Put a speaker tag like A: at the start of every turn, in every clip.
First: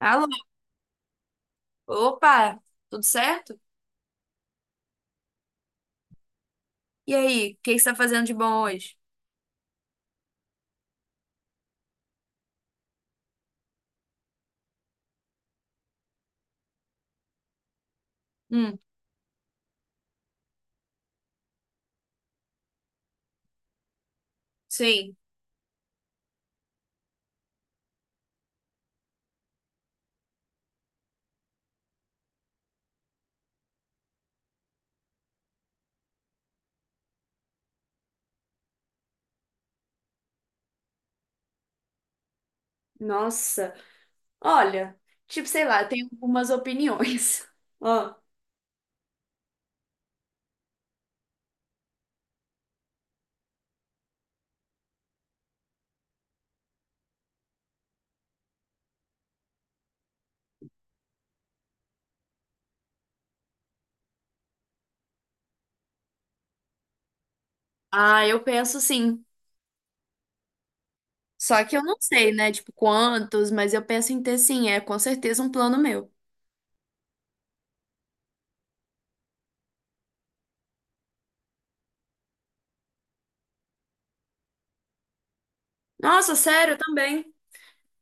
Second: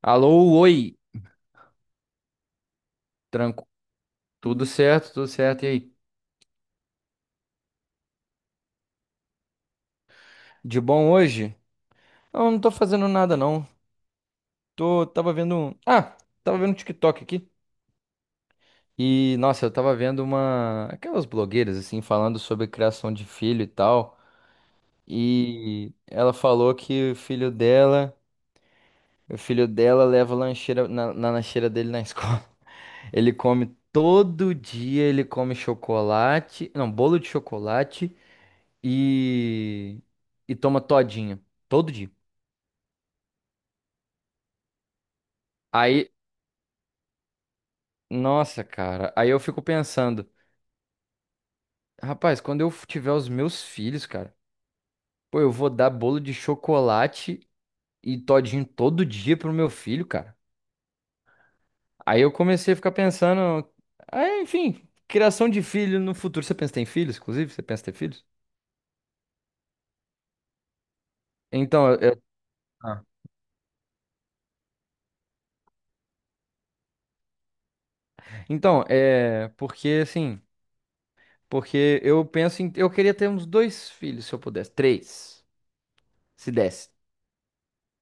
A: Alô,
B: Alô, oi,
A: opa, tudo certo?
B: tranco. Tudo certo, tudo certo. E aí?
A: E aí, o que você tá fazendo de bom hoje?
B: De bom hoje? Não, não tô fazendo nada não. Tô, tava vendo, um- ah, tava vendo um TikTok aqui.
A: Hum,
B: E nossa, eu tava vendo uma aquelas blogueiras assim falando sobre criação de filho e tal.
A: sim.
B: E ela falou que o filho dela leva lancheira na lancheira dele na escola. Ele come todo dia, ele come chocolate, não, bolo de chocolate e e toma todinho. Todo dia.
A: Nossa, olha, tipo, sei lá, eu tenho
B: Aí,
A: algumas opiniões. Ó,
B: nossa, cara, aí eu fico pensando, rapaz, quando eu tiver os meus filhos, cara, pô, eu vou dar bolo de chocolate e todinho todo dia pro meu filho, cara. Aí eu comecei a ficar pensando, aí, enfim, criação de filho no futuro. Você pensa em ter filhos, inclusive? Você pensa em ter filhos?
A: ah, eu penso sim. Só que eu
B: Então,
A: não
B: eu-
A: sei, né? Tipo,
B: Ah.
A: quantos, mas eu penso em ter sim, é com certeza um plano meu.
B: então, é porque assim, porque eu penso em, eu queria ter uns dois filhos se eu pudesse, três,
A: Nossa,
B: se
A: sério, eu
B: desse.
A: também.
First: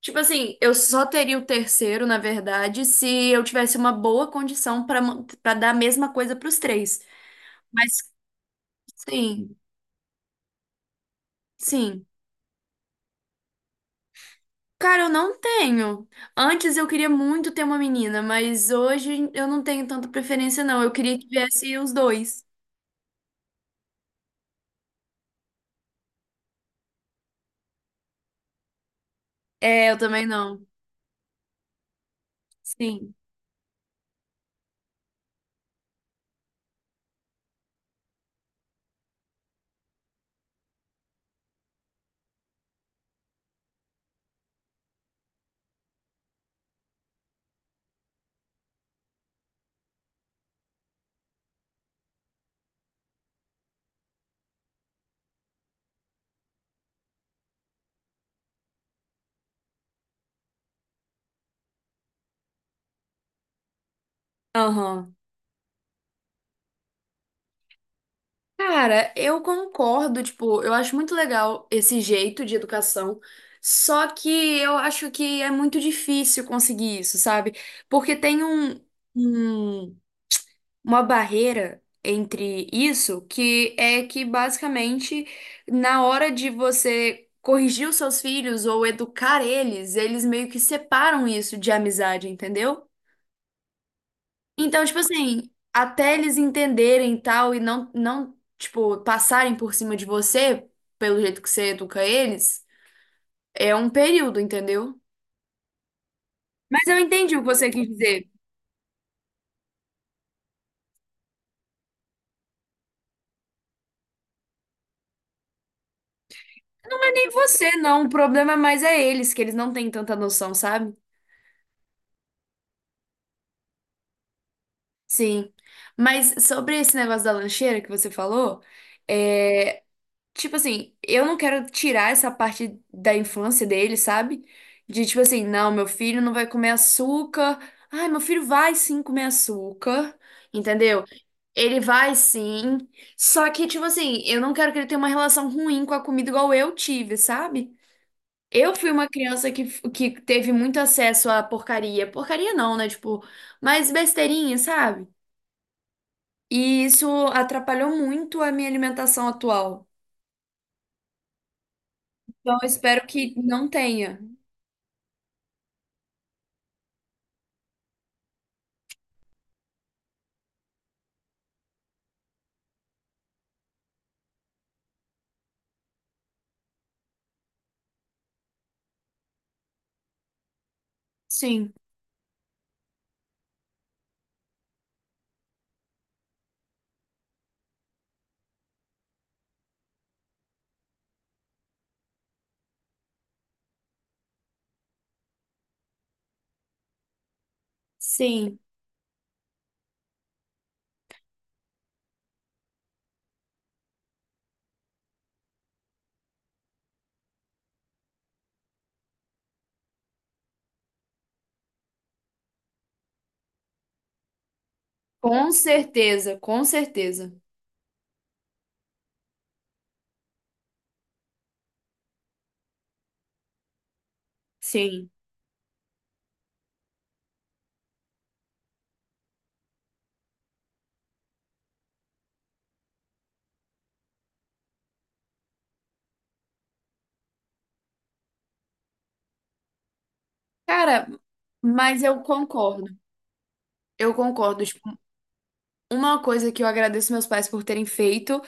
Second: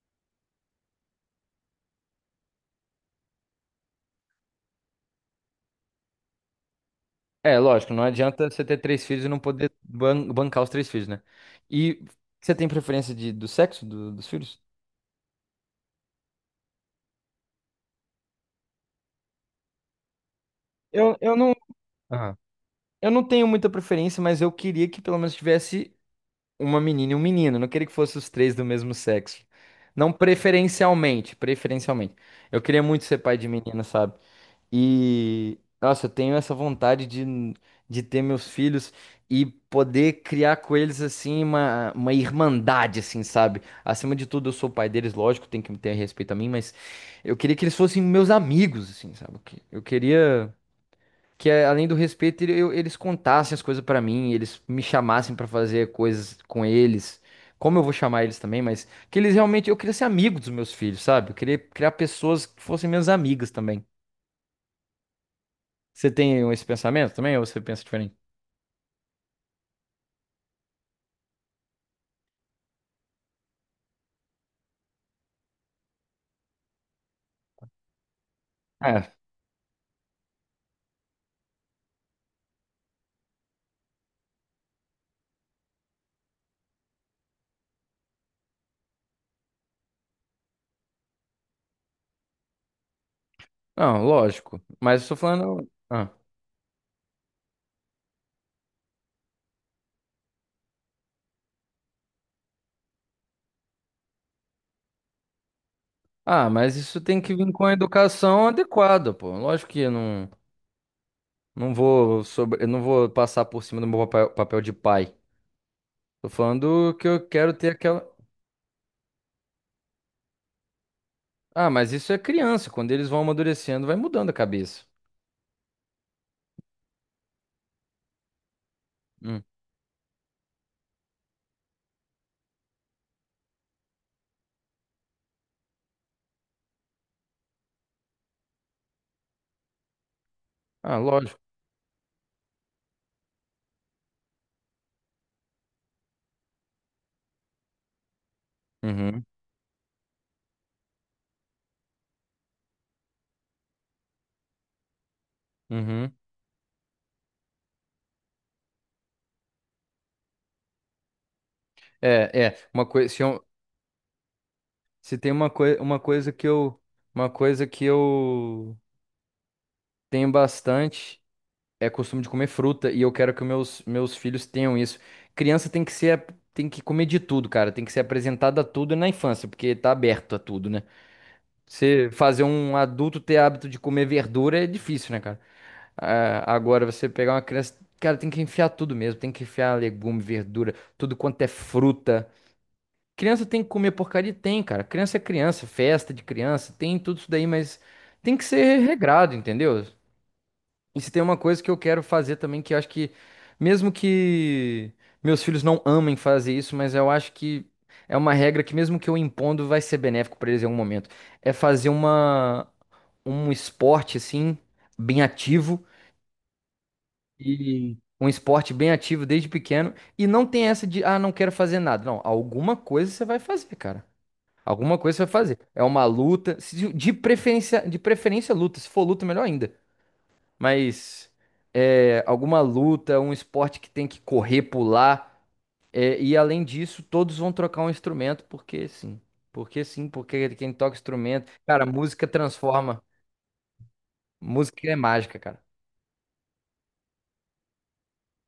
A: Tipo assim, eu só teria o terceiro, na verdade, se eu tivesse uma boa condição para dar a mesma coisa para os três.
B: É,
A: Mas
B: lógico, não adianta você ter três filhos e não
A: sim,
B: poder bancar os três filhos, né?
A: sim.
B: E você tem preferência de, do dos filhos?
A: Cara, eu não tenho. Antes eu queria muito ter uma menina, mas hoje eu não tenho tanta preferência, não. Eu queria que
B: Eu não,
A: viesse os
B: Aham.
A: dois.
B: Eu não tenho muita preferência, mas eu queria que pelo menos tivesse uma menina e um menino. Eu não queria que fossem os três do mesmo sexo.
A: É, eu
B: Não
A: também não.
B: preferencialmente, preferencialmente. Eu queria muito
A: Sim.
B: ser pai de menina, sabe? E, nossa, eu tenho essa vontade de ter meus filhos e poder criar com eles, assim, uma irmandade, assim, sabe? Acima de tudo, eu sou o pai deles, lógico, tem que ter respeito a mim, mas eu queria que eles fossem meus amigos, assim, sabe? Eu queria que, além do respeito, eles contassem as coisas pra mim, eles me chamassem pra fazer coisas com eles. Como eu vou chamar eles também, mas que eles realmente. Eu queria ser amigo dos meus filhos, sabe? Eu queria criar pessoas que fossem minhas amigas também.
A: Aham.
B: Você tem esse pensamento também ou você pensa diferente?
A: Cara, eu concordo, tipo, eu acho muito legal esse jeito de educação, só que eu acho que é muito difícil conseguir isso, sabe? Porque tem
B: É.
A: um- uma barreira entre isso, que é que basicamente na hora de você corrigir os seus filhos ou educar eles, eles meio que separam isso de amizade, entendeu?
B: Não, lógico.
A: Então, tipo
B: Mas eu estou
A: assim,
B: falando. Ah.
A: até eles entenderem e tal e não, tipo, passarem por cima de você pelo jeito que você educa eles, é um período, entendeu?
B: Ah, mas
A: Mas eu
B: isso tem
A: entendi
B: que
A: o que
B: vir com
A: você
B: a
A: quis dizer.
B: educação adequada, pô. Lógico que eu não, não vou sobre, eu não vou passar por cima do meu papel, papel de pai. Tô falando
A: Não
B: que
A: é
B: eu
A: nem
B: quero ter
A: você,
B: aquela.
A: não. O problema mais é eles, que eles não têm tanta noção, sabe?
B: Ah, mas isso é criança. Quando eles vão amadurecendo, vai mudando a cabeça.
A: Sim. Mas sobre esse negócio da lancheira que você falou,
B: Hum.
A: é, tipo assim, eu não quero tirar essa parte da infância dele, sabe? De tipo assim, não, meu filho não vai comer açúcar. Ai, meu filho vai sim comer açúcar,
B: Ah,
A: entendeu?
B: lógico.
A: Ele vai sim. Só que, tipo assim, eu não quero que ele tenha uma relação ruim com a comida igual eu tive, sabe? Eu fui uma
B: Uhum,
A: criança que teve muito acesso à porcaria. Porcaria não, né? Tipo, mas besteirinha, sabe?
B: uhum.
A: E isso atrapalhou muito a minha alimentação atual.
B: É,
A: Então,
B: é.
A: eu
B: Uma
A: espero
B: coisa. Se,
A: que
B: eu-
A: não tenha.
B: se tem uma, coi uma coisa que eu. Uma coisa que eu tenho bastante. É costume de comer fruta e eu quero que meus filhos tenham isso. Criança tem que ser, tem que comer de tudo, cara. Tem que ser apresentada a tudo na infância, porque tá aberto a tudo, né?
A: Sim,
B: Você fazer um adulto ter hábito de comer verdura é difícil, né, cara? Ah, agora você pegar uma criança, cara, tem que enfiar tudo mesmo, tem que enfiar legume, verdura, tudo quanto é fruta. Criança tem que comer porcaria? Tem, cara. Criança é criança, festa de criança, tem tudo isso daí, mas tem que
A: sim,
B: ser regrado, entendeu? E se tem uma coisa que eu quero fazer também, que eu acho que, mesmo que meus filhos não amem fazer isso, mas eu acho que é uma regra que, mesmo que eu impondo, vai ser benéfico para eles em algum momento. É um esporte, assim, bem
A: com
B: ativo.
A: certeza, com certeza.
B: E um esporte bem ativo desde pequeno. E não tem essa de, ah, não quero fazer nada. Não, alguma coisa você vai fazer, cara. Alguma
A: Sim.
B: coisa você vai fazer. É uma luta, de preferência luta. Se for luta, melhor ainda. Mas é, alguma luta, um esporte que tem que correr, pular, e além disso, todos vão trocar um instrumento, porque sim. Porque sim, porque quem toca
A: Cara,
B: instrumento. Cara,
A: mas eu
B: música
A: concordo.
B: transforma.
A: Eu concordo.
B: Música é
A: Tipo,
B: mágica, cara.
A: uma coisa que eu agradeço meus pais por terem feito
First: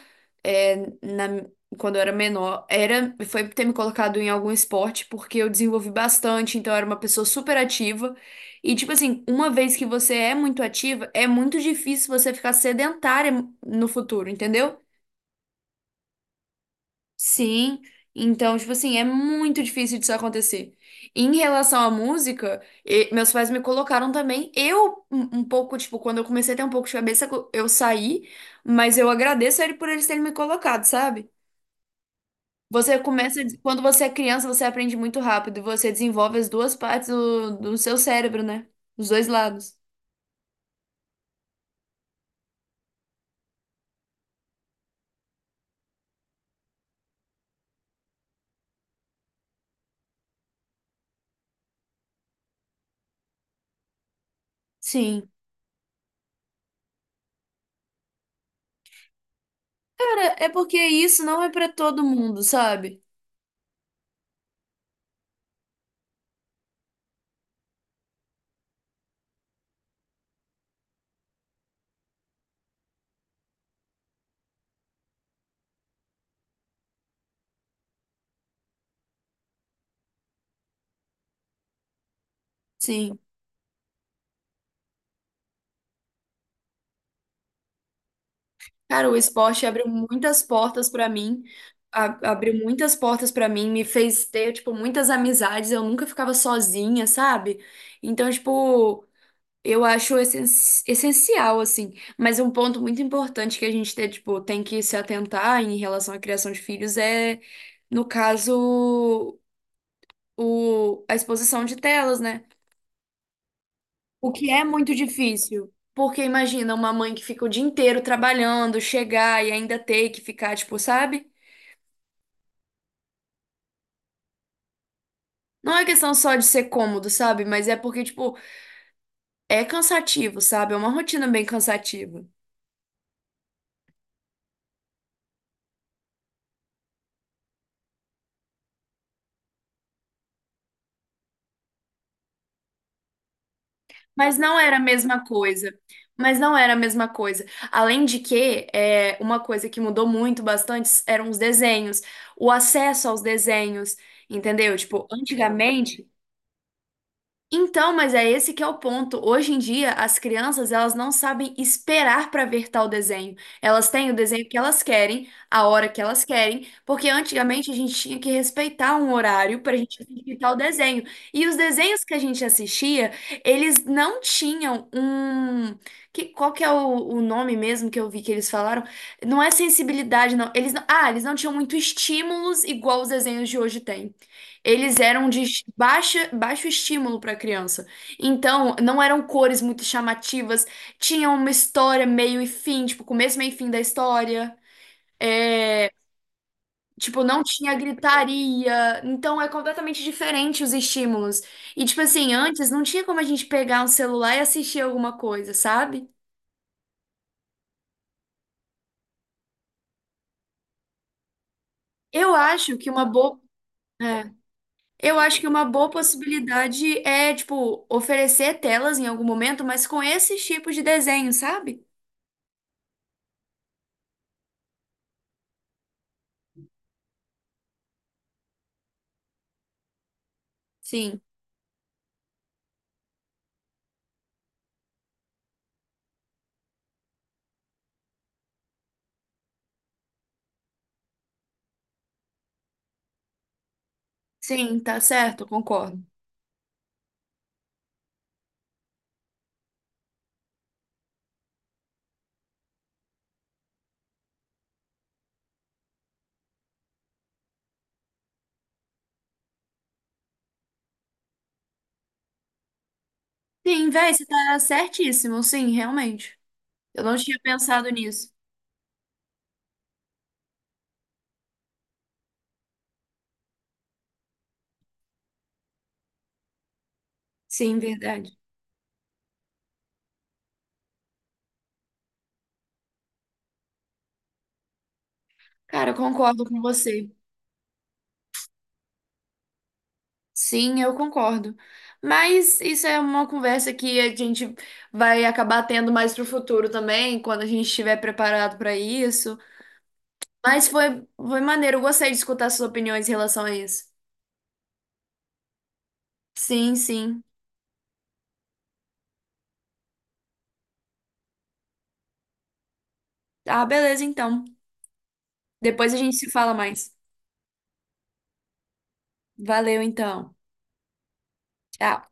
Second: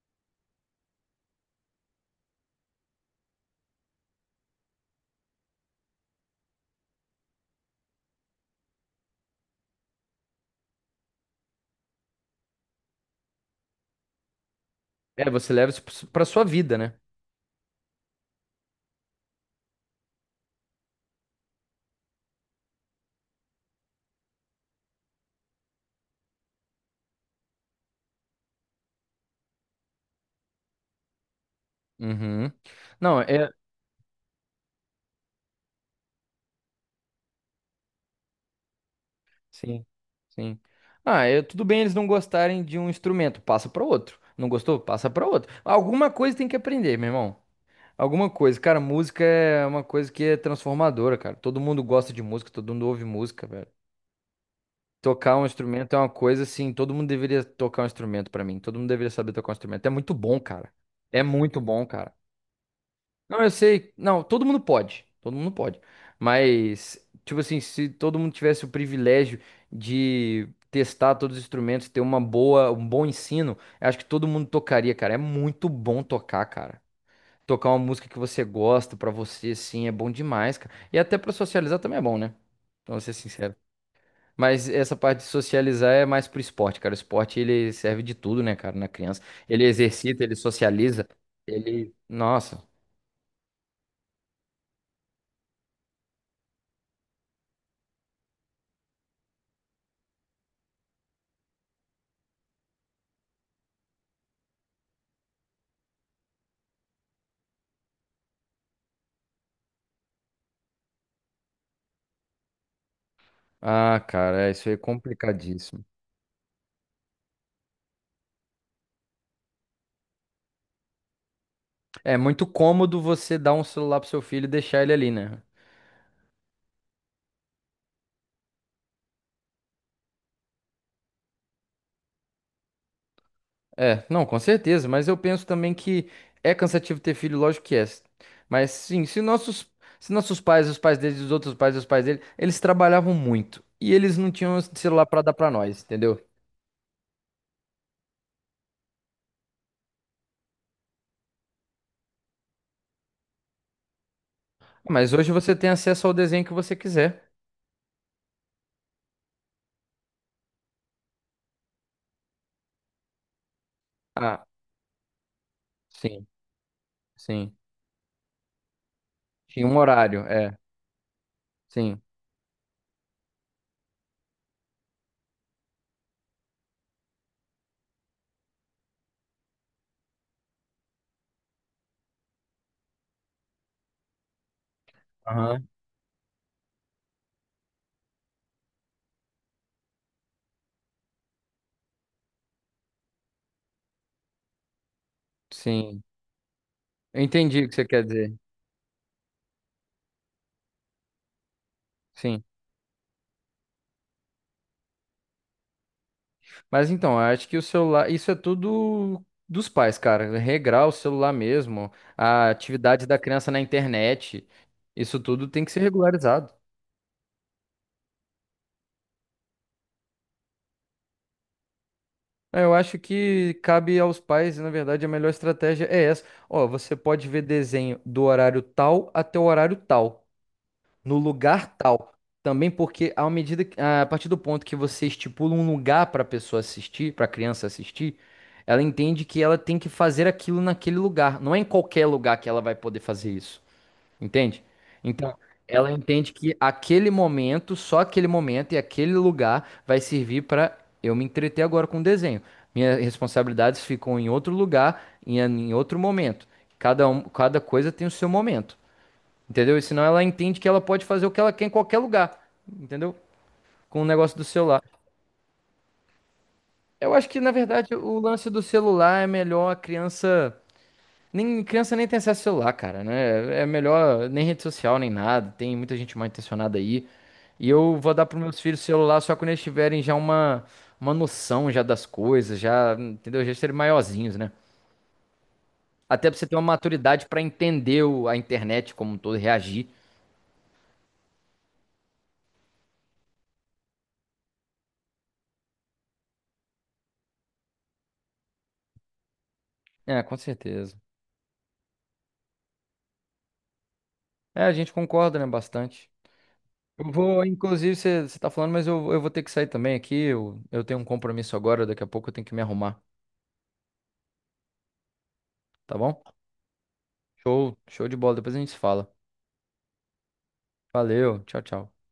A: é, na- quando eu era menor era foi ter me colocado em algum esporte porque eu desenvolvi bastante, então eu era uma pessoa super ativa. E tipo assim, uma vez que você é muito ativa, é muito difícil você ficar sedentária no futuro, entendeu?
B: É, você leva isso pra sua vida, né?
A: Sim, então, tipo assim, é muito difícil disso acontecer. Em relação à música, meus pais me colocaram também. Eu, um pouco, tipo, quando eu comecei a ter um pouco de cabeça, eu saí, mas eu agradeço a ele por eles terem me colocado, sabe?
B: Uhum.
A: Você
B: Não,
A: começa,
B: é.
A: quando você é criança, você aprende muito rápido, e você desenvolve as duas partes do seu cérebro, né? Os dois lados.
B: Sim, sim. Ah, é, tudo bem eles não gostarem de um instrumento, passa para outro. Não gostou? Passa para outro. Alguma coisa tem que aprender, meu irmão. Alguma coisa, cara, música é uma coisa que é transformadora, cara. Todo mundo gosta de música, todo mundo ouve música, velho.
A: Sim.
B: Tocar um instrumento é uma coisa assim, todo mundo deveria tocar um instrumento pra mim, todo mundo deveria saber tocar um instrumento. É muito
A: Cara,
B: bom,
A: é
B: cara.
A: porque
B: É
A: isso não é
B: muito
A: pra
B: bom,
A: todo
B: cara.
A: mundo, sabe?
B: Não, eu sei, não, todo mundo pode, todo mundo pode. Mas, tipo assim, se todo mundo tivesse o privilégio de testar todos os instrumentos, ter um bom ensino, eu acho que todo mundo tocaria, cara. É muito bom tocar, cara. Tocar uma música que você gosta pra você, assim, é bom demais, cara. E até pra socializar também é bom, né? Pra ser
A: Sim.
B: sincero. Mas essa parte de socializar é mais pro esporte, cara. O esporte, ele serve de tudo, né, cara, na
A: Cara, o
B: criança. Ele
A: esporte abriu
B: exercita, ele
A: muitas portas
B: socializa,
A: pra mim,
B: ele...
A: abriu
B: Nossa.
A: muitas portas pra mim, me fez ter, tipo, muitas amizades, eu nunca ficava sozinha, sabe? Então, tipo, eu acho essencial, assim, mas um ponto muito importante que a gente tem, tipo, tem que se atentar em relação à criação de filhos é, no caso, a exposição de telas, né?
B: Ah,
A: O que
B: cara,
A: é
B: isso aí é
A: muito difícil.
B: complicadíssimo.
A: Porque imagina uma mãe que fica o dia inteiro trabalhando, chegar e ainda ter que ficar, tipo, sabe?
B: É muito cômodo você dar um celular pro seu filho e deixar ele ali, né?
A: Não é questão só de ser cômodo, sabe? Mas é porque, tipo, é cansativo, sabe? É uma rotina bem cansativa.
B: É, não, com certeza, mas eu penso também que é cansativo ter filho, lógico que é. Mas sim, se nossos pais, os pais deles, os outros pais, os pais deles, eles trabalhavam muito e eles não
A: Mas não
B: tinham
A: era a
B: celular pra
A: mesma
B: dar pra
A: coisa.
B: nós, entendeu?
A: Mas não era a mesma coisa. Além de que, é, uma coisa que mudou muito bastante eram os desenhos, o acesso aos desenhos, entendeu?
B: Ah,
A: Tipo,
B: mas hoje você tem acesso
A: antigamente,
B: ao desenho que você quiser.
A: então, mas é esse que é o ponto. Hoje em dia, as crianças, elas não sabem esperar para ver tal desenho. Elas têm o
B: Ah,
A: desenho que elas querem, a hora que elas
B: sim,
A: querem, porque
B: sim.
A: antigamente a gente tinha que respeitar um horário
B: Tinha
A: para
B: um
A: a gente
B: horário,
A: assistir tal
B: é,
A: desenho. E os
B: sim.
A: desenhos que a gente assistia, eles não tinham um... Que, qual que é o nome mesmo que eu vi que eles falaram? Não é sensibilidade, não. Eles não... Ah, eles não tinham muito estímulos igual os desenhos de hoje têm. Eles eram de
B: Aham.
A: baixa, baixo estímulo para criança. Então, não eram cores muito chamativas, tinha uma história meio e fim, tipo, começo, meio e fim da história.
B: Sim. Eu
A: Tipo, não
B: entendi o que
A: tinha
B: você quer dizer.
A: gritaria. Então, é completamente diferente os estímulos. E, tipo assim,
B: Sim.
A: antes não tinha como a gente pegar um celular e assistir alguma coisa, sabe?
B: Mas então, eu acho que o celular, isso é tudo dos pais, cara. Regrar o celular mesmo,
A: Eu
B: a
A: acho que uma
B: atividade da
A: boa.
B: criança na
A: É.
B: internet,
A: Eu
B: isso
A: acho que
B: tudo
A: uma
B: tem que ser
A: boa
B: regularizado.
A: possibilidade é, tipo, oferecer telas em algum momento, mas com esses tipos de desenho, sabe?
B: É. Eu acho que cabe aos pais, e na verdade a melhor estratégia é essa. Ó, você pode ver desenho do horário tal até o horário tal, no
A: Sim.
B: lugar tal. Também porque a partir do ponto que você estipula um lugar para a pessoa assistir, para a criança assistir, ela entende que ela tem que fazer aquilo naquele lugar. Não é em qualquer lugar que ela vai poder fazer isso, entende?
A: Sim, tá
B: Então,
A: certo, eu
B: ela
A: concordo.
B: entende que aquele momento, só aquele momento e aquele lugar vai servir para eu me entreter agora com o desenho. Minhas responsabilidades ficam em outro lugar, em outro momento. Cada coisa tem o seu momento. Entendeu? E senão ela entende que ela pode fazer o que ela quer em qualquer lugar. Entendeu?
A: Sim,
B: Com o
A: véi, você
B: negócio do
A: tá
B: celular.
A: certíssimo, sim, realmente. Eu
B: Eu
A: não
B: acho
A: tinha
B: que, na
A: pensado
B: verdade, o
A: nisso.
B: lance do celular é melhor a criança. Nem, criança nem tem acesso ao celular, cara, né? É melhor nem rede social, nem nada. Tem muita gente mal intencionada aí. E
A: Sim,
B: eu vou dar
A: verdade.
B: pros meus filhos celular só quando eles tiverem já uma noção já das coisas, já, entendeu? Já serem maiorzinhos, né?
A: Cara, eu
B: Até pra
A: concordo
B: você ter
A: com
B: uma
A: você.
B: maturidade pra entender a internet como um todo, e reagir.
A: Sim, eu concordo. Mas isso é uma conversa que a gente vai acabar tendo mais pro futuro também, quando a gente estiver preparado para isso.
B: É, com
A: Mas
B: certeza.
A: foi, foi maneiro, eu gostei de escutar suas opiniões em relação a isso.
B: É, a gente concorda, né, bastante.
A: Sim,
B: Eu
A: sim.
B: vou, inclusive, você tá falando, mas eu vou ter que sair também aqui. Eu tenho um compromisso agora, daqui a pouco eu tenho que me arrumar,
A: Ah, beleza, então. Depois a
B: tá
A: gente
B: bom?
A: se fala mais.
B: Show, show de bola, depois a gente se fala.
A: Valeu, então.
B: Valeu, tchau, tchau.
A: Tchau.